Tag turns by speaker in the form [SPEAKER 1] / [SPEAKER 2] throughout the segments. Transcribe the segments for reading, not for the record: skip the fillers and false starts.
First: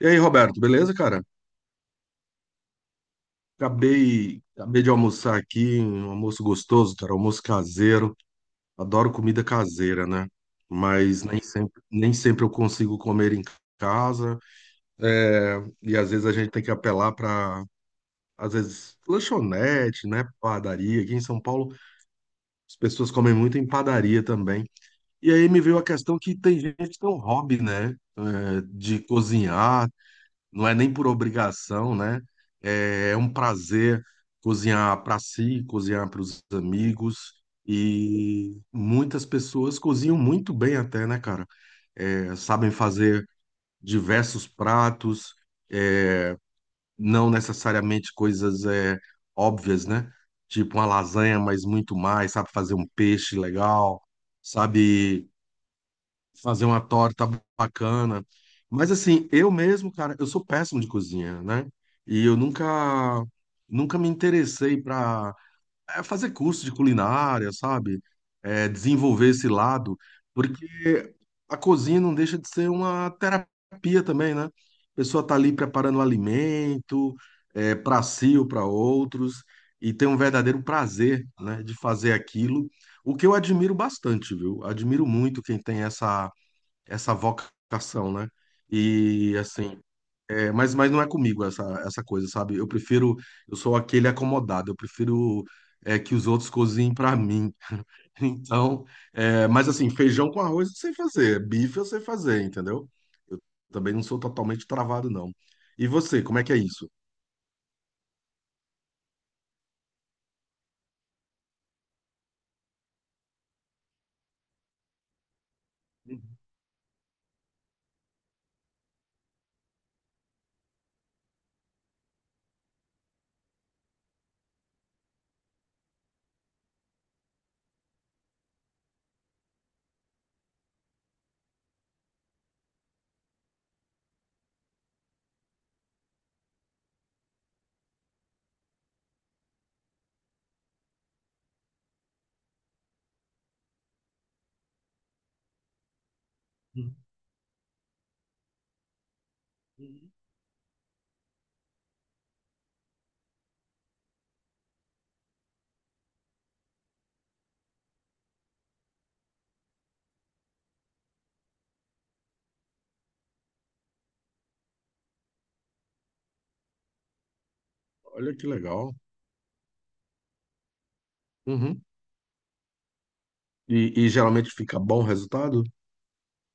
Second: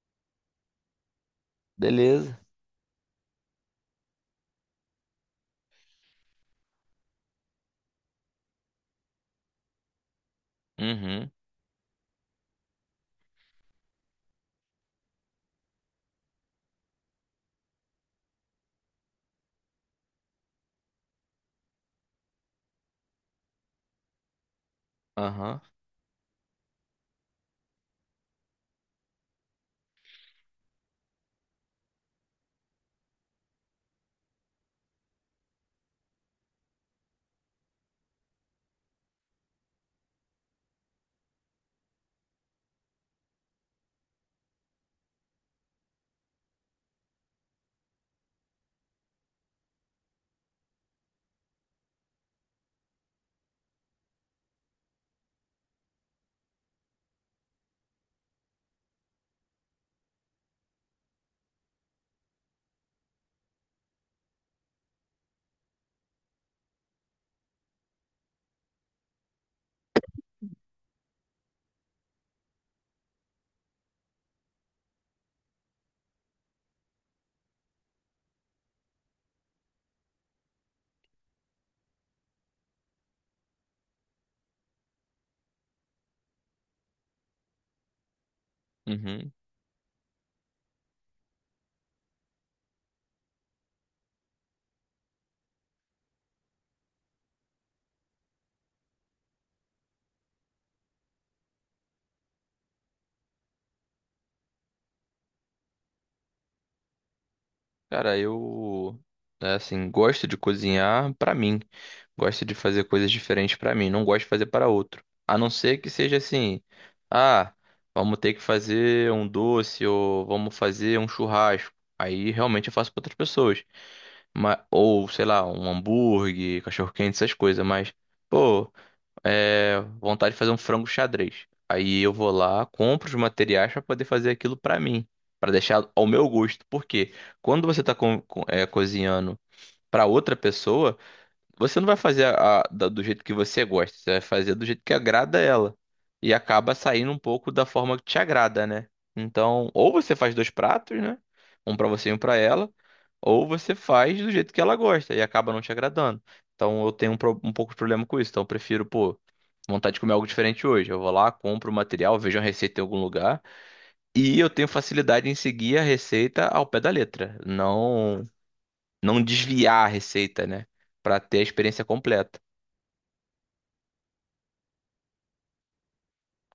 [SPEAKER 1] E aí, Roberto, beleza, cara?
[SPEAKER 2] Beleza.
[SPEAKER 1] Acabei de almoçar aqui, um almoço gostoso, cara, almoço caseiro. Adoro comida caseira, né? Mas
[SPEAKER 2] Uhum,
[SPEAKER 1] nem sempre eu consigo comer em casa. E às vezes a gente tem que apelar para, às vezes, lanchonete, né? Padaria. Aqui em São Paulo, as pessoas comem muito em padaria também. E aí me
[SPEAKER 2] aham,
[SPEAKER 1] veio a questão que tem gente que tem um hobby, né? De cozinhar, não é nem por obrigação, né? É um prazer cozinhar para si, cozinhar para os amigos. E muitas pessoas cozinham muito bem até, né, cara? É, sabem fazer diversos pratos, é, não necessariamente coisas é, óbvias, né? Tipo uma lasanha, mas muito mais, sabe fazer um peixe legal, sabe fazer uma torta bacana. Mas assim, eu mesmo, cara, eu sou péssimo de cozinha, né? E eu nunca me interessei para fazer curso de culinária, sabe? É, desenvolver esse lado, porque a cozinha não deixa de ser uma terapia também, né? A pessoa tá ali preparando um alimento, é, para si ou para outros, e tem um verdadeiro prazer, né, de fazer aquilo. O que eu admiro bastante, viu? Admiro muito quem tem essa vocação, né?
[SPEAKER 2] uhum.
[SPEAKER 1] E assim, é, mas não é comigo essa coisa, sabe? Eu prefiro, eu sou aquele acomodado, eu prefiro é, que os outros cozinhem pra mim. Então, é, mas assim, feijão com arroz eu sei fazer, bife eu sei fazer, entendeu? Eu também não sou totalmente travado, não. E você, como é que é isso?
[SPEAKER 2] Cara, eu, né, assim, gosto de cozinhar pra mim. Gosto de fazer coisas diferentes pra mim. Não gosto de fazer para outro. A não ser que seja assim, ah, vamos ter que fazer um doce ou vamos fazer um churrasco. Aí realmente eu faço pra outras pessoas. Mas, ou, sei lá, um hambúrguer, cachorro-quente, essas coisas. Mas, pô, vontade de fazer um frango xadrez. Aí eu vou lá, compro os materiais para poder fazer aquilo para mim, para deixar ao meu gosto. Porque quando você está cozinhando para outra pessoa, você não vai fazer do jeito que você gosta, você vai fazer do jeito que agrada ela. E acaba
[SPEAKER 1] Uhum.
[SPEAKER 2] saindo um pouco da forma que te agrada, né? Então, ou você faz dois pratos, né? Um pra você e um pra ela, ou você faz do jeito que ela gosta e acaba não te agradando. Então, eu tenho um pouco de problema com isso. Então, eu prefiro, pô, vontade de comer algo diferente hoje. Eu vou lá, compro o material, vejo uma receita em algum lugar e eu tenho facilidade em seguir a receita ao pé da letra, não
[SPEAKER 1] Olha que legal.
[SPEAKER 2] não desviar a receita, né? Pra ter a
[SPEAKER 1] Uhum.
[SPEAKER 2] experiência completa.
[SPEAKER 1] E geralmente fica bom o resultado?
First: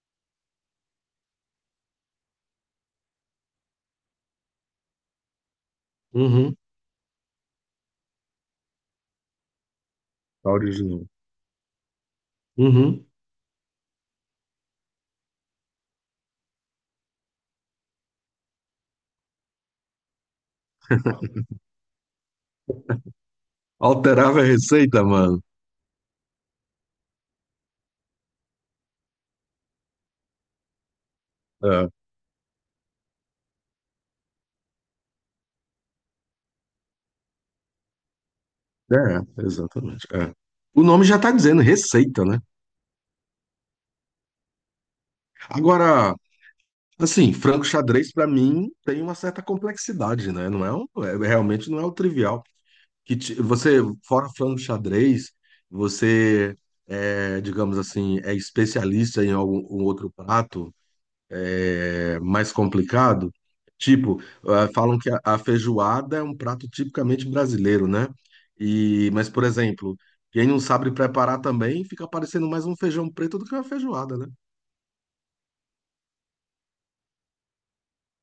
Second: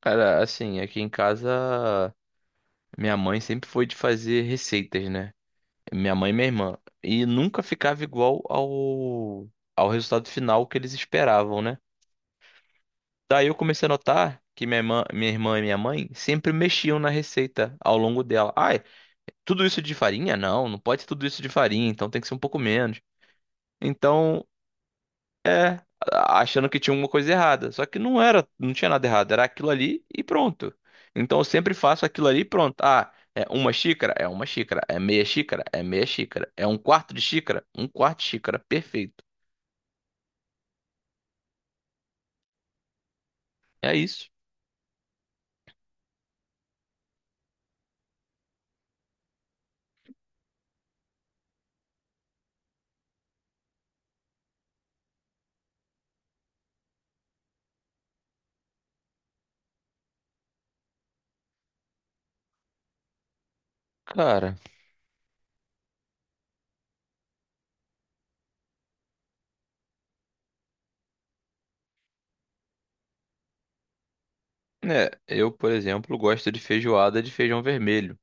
[SPEAKER 2] Cara, assim, aqui em casa, minha mãe sempre foi de fazer receitas, né? Minha mãe e minha
[SPEAKER 1] Uhum.
[SPEAKER 2] irmã. E nunca ficava igual ao resultado
[SPEAKER 1] Tá
[SPEAKER 2] final que eles
[SPEAKER 1] original.
[SPEAKER 2] esperavam, né?
[SPEAKER 1] Uhum.
[SPEAKER 2] Daí eu comecei a notar que minha irmã e minha mãe sempre mexiam na receita ao longo dela. Ai, tudo isso de farinha? Não, não pode ser tudo isso de farinha, então tem que ser um pouco menos.
[SPEAKER 1] Alterava a
[SPEAKER 2] Então,
[SPEAKER 1] receita, mano.
[SPEAKER 2] É, achando que tinha uma coisa errada. Só que não era, não tinha nada errado, era aquilo ali e pronto. Então eu sempre faço aquilo ali e pronto. Ah, é uma xícara? É uma xícara. É meia xícara? É meia xícara. É um quarto de xícara? Um quarto de xícara. Perfeito.
[SPEAKER 1] É, exatamente. É. O nome já está dizendo receita, né?
[SPEAKER 2] É isso.
[SPEAKER 1] Agora, assim, frango xadrez para mim tem uma certa complexidade, né? Não é, um- é- realmente não é o trivial. Que ti- você fora frango xadrez, você é, digamos assim, é especialista em algum um outro prato é, mais complicado. Tipo,
[SPEAKER 2] Cara,
[SPEAKER 1] ah, falam que a feijoada é um prato tipicamente brasileiro, né? E, mas, por exemplo, quem não sabe preparar também fica parecendo mais um feijão preto do que uma feijoada, né?
[SPEAKER 2] né, eu, por exemplo, gosto de feijoada de feijão vermelho.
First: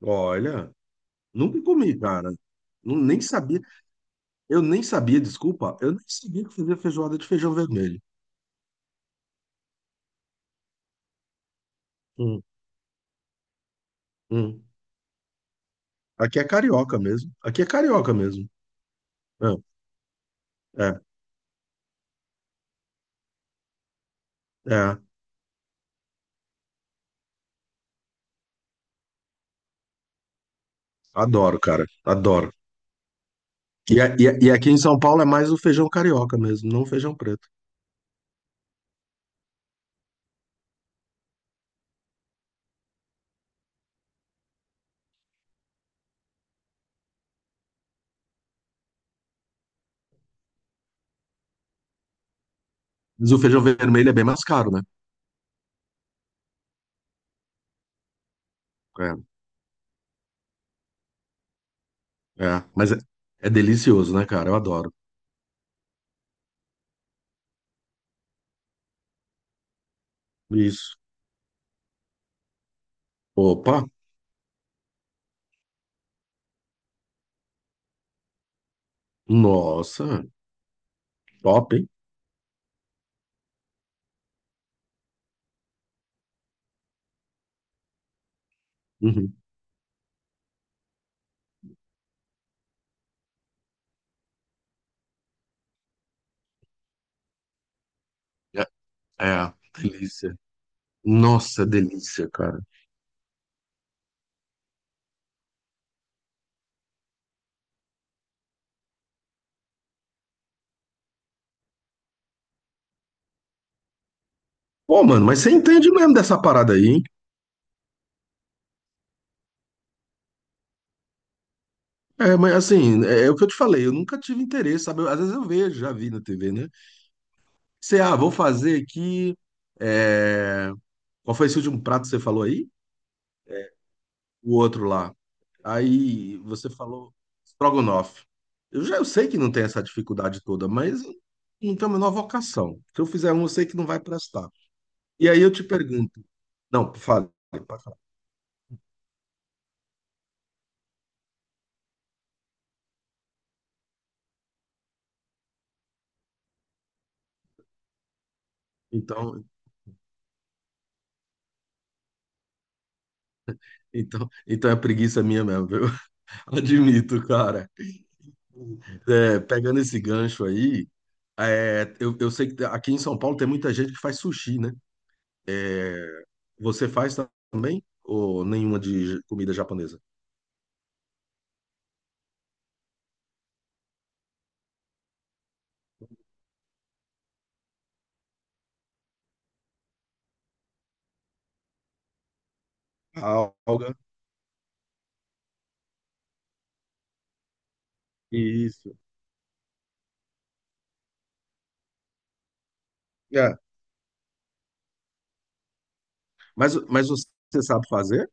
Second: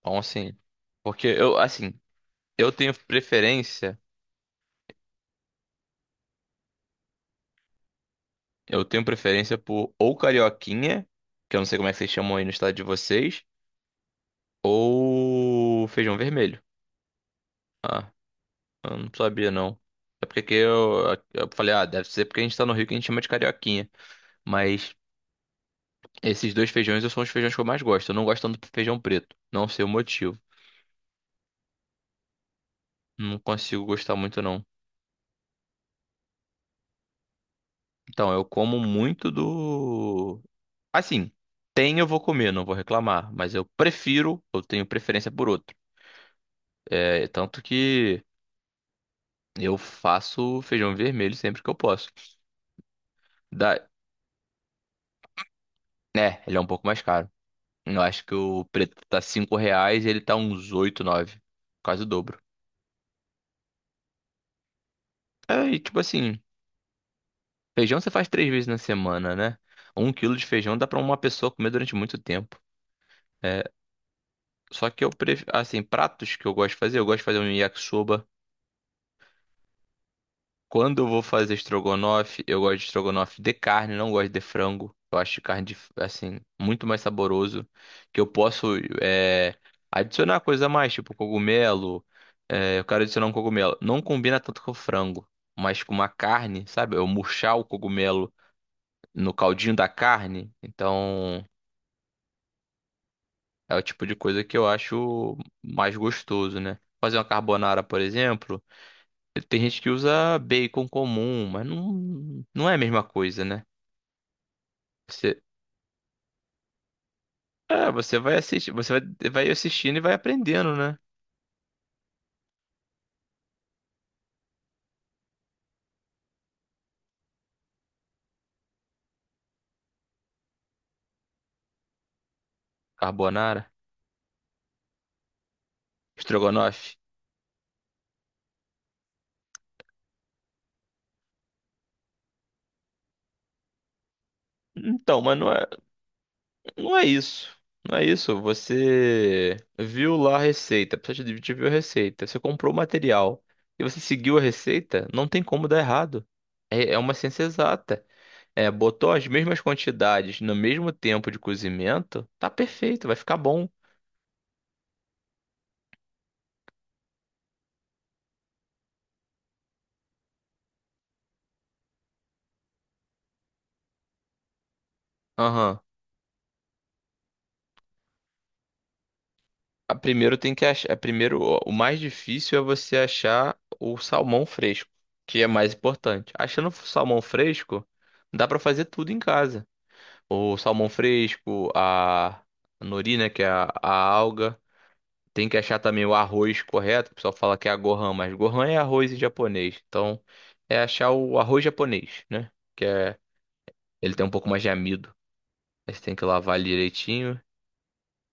[SPEAKER 2] Então, assim,
[SPEAKER 1] Olha,
[SPEAKER 2] porque eu,
[SPEAKER 1] nunca
[SPEAKER 2] assim,
[SPEAKER 1] comi, cara.
[SPEAKER 2] eu tenho
[SPEAKER 1] Não, nem sabia.
[SPEAKER 2] preferência,
[SPEAKER 1] Eu nem sabia, desculpa, eu nem sabia que fazia feijoada de feijão vermelho.
[SPEAKER 2] eu tenho preferência por ou carioquinha, que eu não sei como é que vocês chamam
[SPEAKER 1] Hum,
[SPEAKER 2] aí no estado de vocês,
[SPEAKER 1] hum.
[SPEAKER 2] ou feijão
[SPEAKER 1] Aqui é
[SPEAKER 2] vermelho.
[SPEAKER 1] carioca mesmo. Aqui é
[SPEAKER 2] Ah,
[SPEAKER 1] carioca mesmo.
[SPEAKER 2] eu não
[SPEAKER 1] É,
[SPEAKER 2] sabia não. É porque que
[SPEAKER 1] é,
[SPEAKER 2] eu falei, ah, deve ser porque a gente tá no Rio que a gente chama de carioquinha. Mas
[SPEAKER 1] é.
[SPEAKER 2] esses dois feijões são os feijões que eu mais gosto. Eu não gosto tanto do feijão preto. Não sei o motivo.
[SPEAKER 1] Adoro, cara. Adoro.
[SPEAKER 2] Não consigo
[SPEAKER 1] E,
[SPEAKER 2] gostar
[SPEAKER 1] a- e, a-
[SPEAKER 2] muito
[SPEAKER 1] e
[SPEAKER 2] não.
[SPEAKER 1] aqui em São Paulo é mais o feijão carioca mesmo, não o feijão preto.
[SPEAKER 2] Então, eu como muito do... Assim, tem eu vou comer, não vou reclamar. Mas eu prefiro, eu tenho preferência por outro. É, tanto que eu faço feijão vermelho sempre que eu posso.
[SPEAKER 1] Mas o feijão
[SPEAKER 2] Da...
[SPEAKER 1] vermelho é bem mais caro, né?
[SPEAKER 2] É, ele é um pouco mais caro. Eu acho que o preto
[SPEAKER 1] É,
[SPEAKER 2] tá R$ 5 e ele tá uns 8 nove. Quase o dobro.
[SPEAKER 1] é. Mas é, é delicioso, né, cara? Eu adoro.
[SPEAKER 2] É, e tipo assim, feijão você faz três vezes na semana, né? Um quilo de feijão dá
[SPEAKER 1] Isso.
[SPEAKER 2] pra uma pessoa comer durante muito tempo. É,
[SPEAKER 1] Opa!
[SPEAKER 2] só que eu prefiro, assim, pratos que eu gosto de fazer, eu gosto de fazer um yakisoba.
[SPEAKER 1] Nossa,
[SPEAKER 2] Quando eu vou fazer
[SPEAKER 1] top, hein?
[SPEAKER 2] estrogonofe, eu gosto de estrogonofe de carne, não gosto de frango. Eu acho carne, de- assim, muito mais saboroso. Que eu posso
[SPEAKER 1] Uhum.
[SPEAKER 2] é, adicionar coisa a mais, tipo cogumelo. É, eu quero adicionar um cogumelo. Não combina tanto com frango, mas com uma carne, sabe? Eu murchar o cogumelo
[SPEAKER 1] É,
[SPEAKER 2] no
[SPEAKER 1] é,
[SPEAKER 2] caldinho da
[SPEAKER 1] delícia.
[SPEAKER 2] carne. Então,
[SPEAKER 1] Nossa, delícia, cara.
[SPEAKER 2] é o tipo de coisa que eu acho mais gostoso, né? Fazer uma carbonara, por exemplo. Tem gente que usa bacon comum, mas não, não é a mesma coisa, né?
[SPEAKER 1] Pô, mano, mas
[SPEAKER 2] Você,
[SPEAKER 1] você entende mesmo dessa parada aí, hein?
[SPEAKER 2] você vai assistir, você vai assistindo e vai aprendendo, né?
[SPEAKER 1] É, mas assim, é, é o que eu te falei, eu nunca tive interesse, sabe? Eu- Às vezes eu vejo, já vi na TV, né? Você ah, vou fazer aqui. É, Qual foi esse último prato que você falou aí?
[SPEAKER 2] Carbonara,
[SPEAKER 1] O outro lá. Aí você
[SPEAKER 2] estrogonofe.
[SPEAKER 1] falou estrogonofe. Eu já eu sei que não tem essa dificuldade toda, mas não tem a menor vocação. Se eu fizer um, eu sei que não vai prestar.
[SPEAKER 2] Então,
[SPEAKER 1] E
[SPEAKER 2] mas
[SPEAKER 1] aí
[SPEAKER 2] não
[SPEAKER 1] eu te
[SPEAKER 2] é,
[SPEAKER 1] pergunto, não,
[SPEAKER 2] não é
[SPEAKER 1] fale,
[SPEAKER 2] isso.
[SPEAKER 1] pode
[SPEAKER 2] Não
[SPEAKER 1] falar.
[SPEAKER 2] é isso. Você viu lá a receita, precisa de te viu a receita, você comprou o material e você seguiu a receita, não tem como dar errado. É, é uma ciência exata. É, botou as
[SPEAKER 1] Então,
[SPEAKER 2] mesmas quantidades no mesmo tempo de cozimento, tá perfeito, vai ficar bom.
[SPEAKER 1] então é preguiça minha mesmo, viu? Admito, cara. É, pegando esse gancho aí, é, eu sei que aqui em São Paulo tem muita gente que faz sushi, né?
[SPEAKER 2] Aham.
[SPEAKER 1] Você faz também? Ou nenhuma de comida
[SPEAKER 2] a-
[SPEAKER 1] japonesa?
[SPEAKER 2] primeiro tem que achar. A Primeiro, o mais difícil é você achar o salmão fresco, que é mais importante. Achando o salmão fresco, dá pra fazer tudo em casa. O salmão fresco, a nori, né, que é
[SPEAKER 1] A
[SPEAKER 2] a
[SPEAKER 1] alga.
[SPEAKER 2] alga. Tem que achar também o arroz correto. O pessoal fala que é a gohan, mas gohan é
[SPEAKER 1] Isso.
[SPEAKER 2] arroz em japonês. Então, é achar o arroz japonês, né? Que é,
[SPEAKER 1] É,
[SPEAKER 2] ele tem um pouco mais de amido. Aí você tem que lavar ele
[SPEAKER 1] Mas
[SPEAKER 2] direitinho.
[SPEAKER 1] você sabe fazer?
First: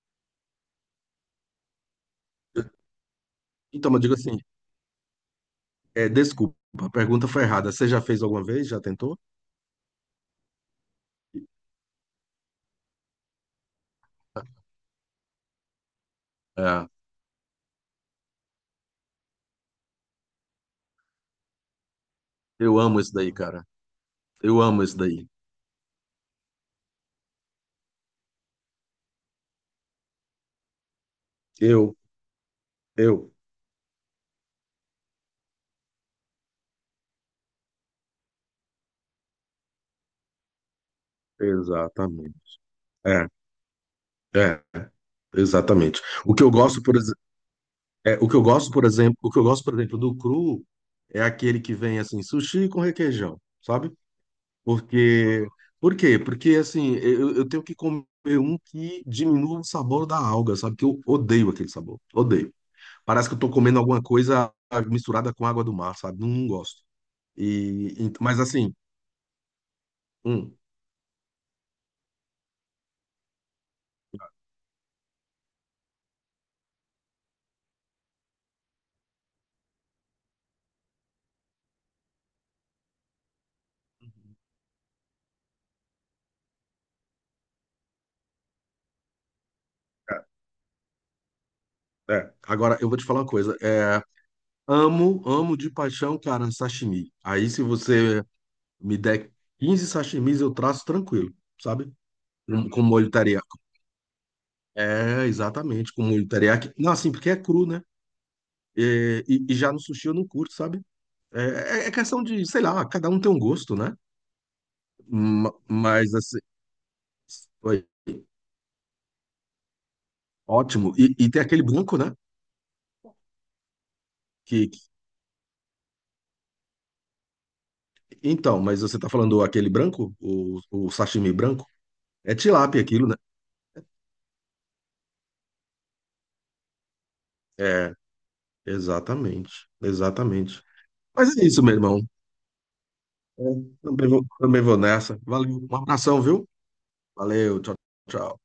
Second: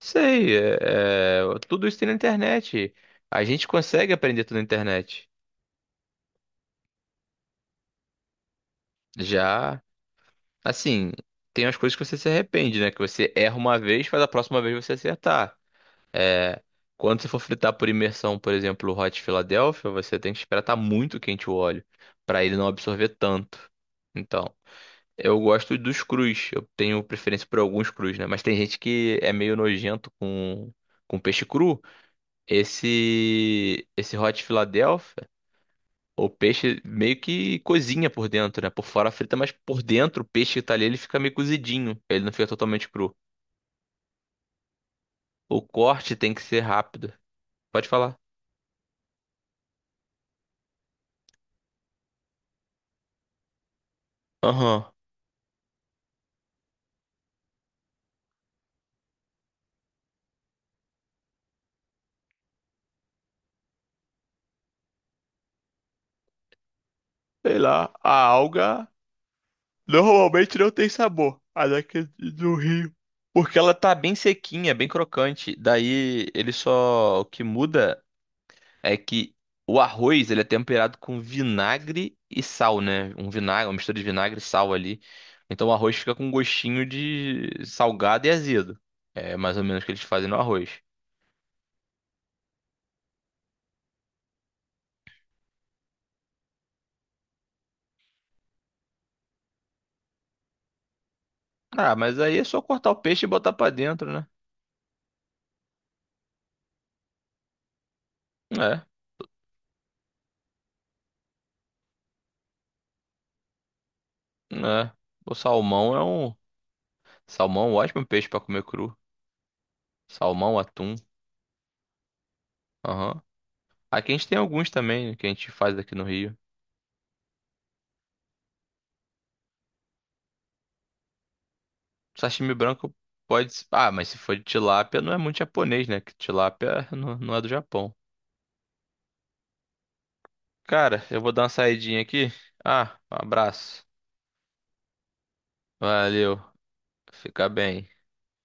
[SPEAKER 2] Sei, tudo isso tem na internet. A gente
[SPEAKER 1] Então, eu
[SPEAKER 2] consegue
[SPEAKER 1] digo assim,
[SPEAKER 2] aprender tudo na internet.
[SPEAKER 1] é, desculpa, a pergunta foi errada. Você já fez alguma vez? Já tentou?
[SPEAKER 2] Já, assim, tem as coisas que você se arrepende, né? Que você erra uma vez, mas a próxima vez você acertar. É,
[SPEAKER 1] É,
[SPEAKER 2] quando você for fritar por imersão, por exemplo, o Hot Philadelphia, você tem que esperar estar muito quente o óleo, para ele não
[SPEAKER 1] eu amo
[SPEAKER 2] absorver
[SPEAKER 1] isso daí, cara.
[SPEAKER 2] tanto. Então,
[SPEAKER 1] Eu amo isso daí.
[SPEAKER 2] eu gosto dos crus. Eu tenho preferência por alguns crus, né? Mas tem gente que é meio nojento com peixe cru.
[SPEAKER 1] Eu, eu,
[SPEAKER 2] Esse Hot Philadelphia. O peixe meio que cozinha por dentro, né? Por fora frita, mas por dentro o peixe que tá ali, ele fica meio cozidinho. Ele não
[SPEAKER 1] exatamente.
[SPEAKER 2] fica totalmente cru.
[SPEAKER 1] É, é,
[SPEAKER 2] O
[SPEAKER 1] exatamente.
[SPEAKER 2] corte
[SPEAKER 1] O
[SPEAKER 2] tem que
[SPEAKER 1] que eu
[SPEAKER 2] ser
[SPEAKER 1] gosto, por
[SPEAKER 2] rápido.
[SPEAKER 1] exemplo,
[SPEAKER 2] Pode falar.
[SPEAKER 1] o que eu gosto, por exemplo, o que eu gosto, por exemplo, do cru é aquele que vem assim, sushi com requeijão, sabe?
[SPEAKER 2] Aham.
[SPEAKER 1] Porque, por quê? Porque assim, eu tenho que comer um que diminua o sabor da alga, sabe? Que eu odeio aquele sabor, odeio. Parece que eu tô comendo alguma coisa misturada com água do mar, sabe? Não, não gosto.
[SPEAKER 2] Sei lá,
[SPEAKER 1] E-
[SPEAKER 2] a
[SPEAKER 1] mas assim,
[SPEAKER 2] alga
[SPEAKER 1] hum,
[SPEAKER 2] normalmente não tem sabor, a daqui do rio. Porque ela tá bem sequinha, bem crocante. Daí ele só. O que muda é que o arroz, ele é temperado com vinagre e sal, né? Um vinagre, uma mistura de vinagre e sal ali. Então o arroz fica com um gostinho de salgado e azedo. É mais ou menos o que eles fazem no arroz.
[SPEAKER 1] é, é. Agora eu vou te falar uma coisa. É, amo, amo de paixão, cara, sashimi. Aí se você me der 15 sashimis, eu traço tranquilo, sabe?
[SPEAKER 2] Ah, mas aí é só
[SPEAKER 1] Com
[SPEAKER 2] cortar o
[SPEAKER 1] molho
[SPEAKER 2] peixe e
[SPEAKER 1] teriyaki.
[SPEAKER 2] botar pra dentro, né?
[SPEAKER 1] É, exatamente, com molho teriyaki. Não, assim, porque é cru, né?
[SPEAKER 2] É,
[SPEAKER 1] É, E, e já no sushi eu não curto, sabe? É, é é questão de, sei lá, cada um tem um gosto, né?
[SPEAKER 2] né? O
[SPEAKER 1] Ma- Mas assim.
[SPEAKER 2] salmão, é um
[SPEAKER 1] Oi.
[SPEAKER 2] ótimo peixe pra comer cru. Salmão,
[SPEAKER 1] Ótimo.
[SPEAKER 2] atum.
[SPEAKER 1] E tem aquele branco, né?
[SPEAKER 2] Aham. Aqui a gente tem alguns
[SPEAKER 1] Que-
[SPEAKER 2] também né, que a gente faz aqui no Rio.
[SPEAKER 1] Então, mas você tá falando aquele branco? O sashimi branco? É
[SPEAKER 2] Sashimi
[SPEAKER 1] tilápia
[SPEAKER 2] branco
[SPEAKER 1] aquilo, né?
[SPEAKER 2] pode. Ah, mas se for de tilápia, não é muito japonês, né? Que tilápia não, não é do Japão.
[SPEAKER 1] É, exatamente. Exatamente.
[SPEAKER 2] Cara, eu vou
[SPEAKER 1] Mas
[SPEAKER 2] dar
[SPEAKER 1] é
[SPEAKER 2] uma
[SPEAKER 1] isso, meu
[SPEAKER 2] saidinha
[SPEAKER 1] irmão.
[SPEAKER 2] aqui. Ah, um
[SPEAKER 1] É,
[SPEAKER 2] abraço.
[SPEAKER 1] também vou nessa. Valeu. Um abração,
[SPEAKER 2] Valeu.
[SPEAKER 1] viu?
[SPEAKER 2] Fica
[SPEAKER 1] Valeu. Tchau,
[SPEAKER 2] bem.
[SPEAKER 1] tchau.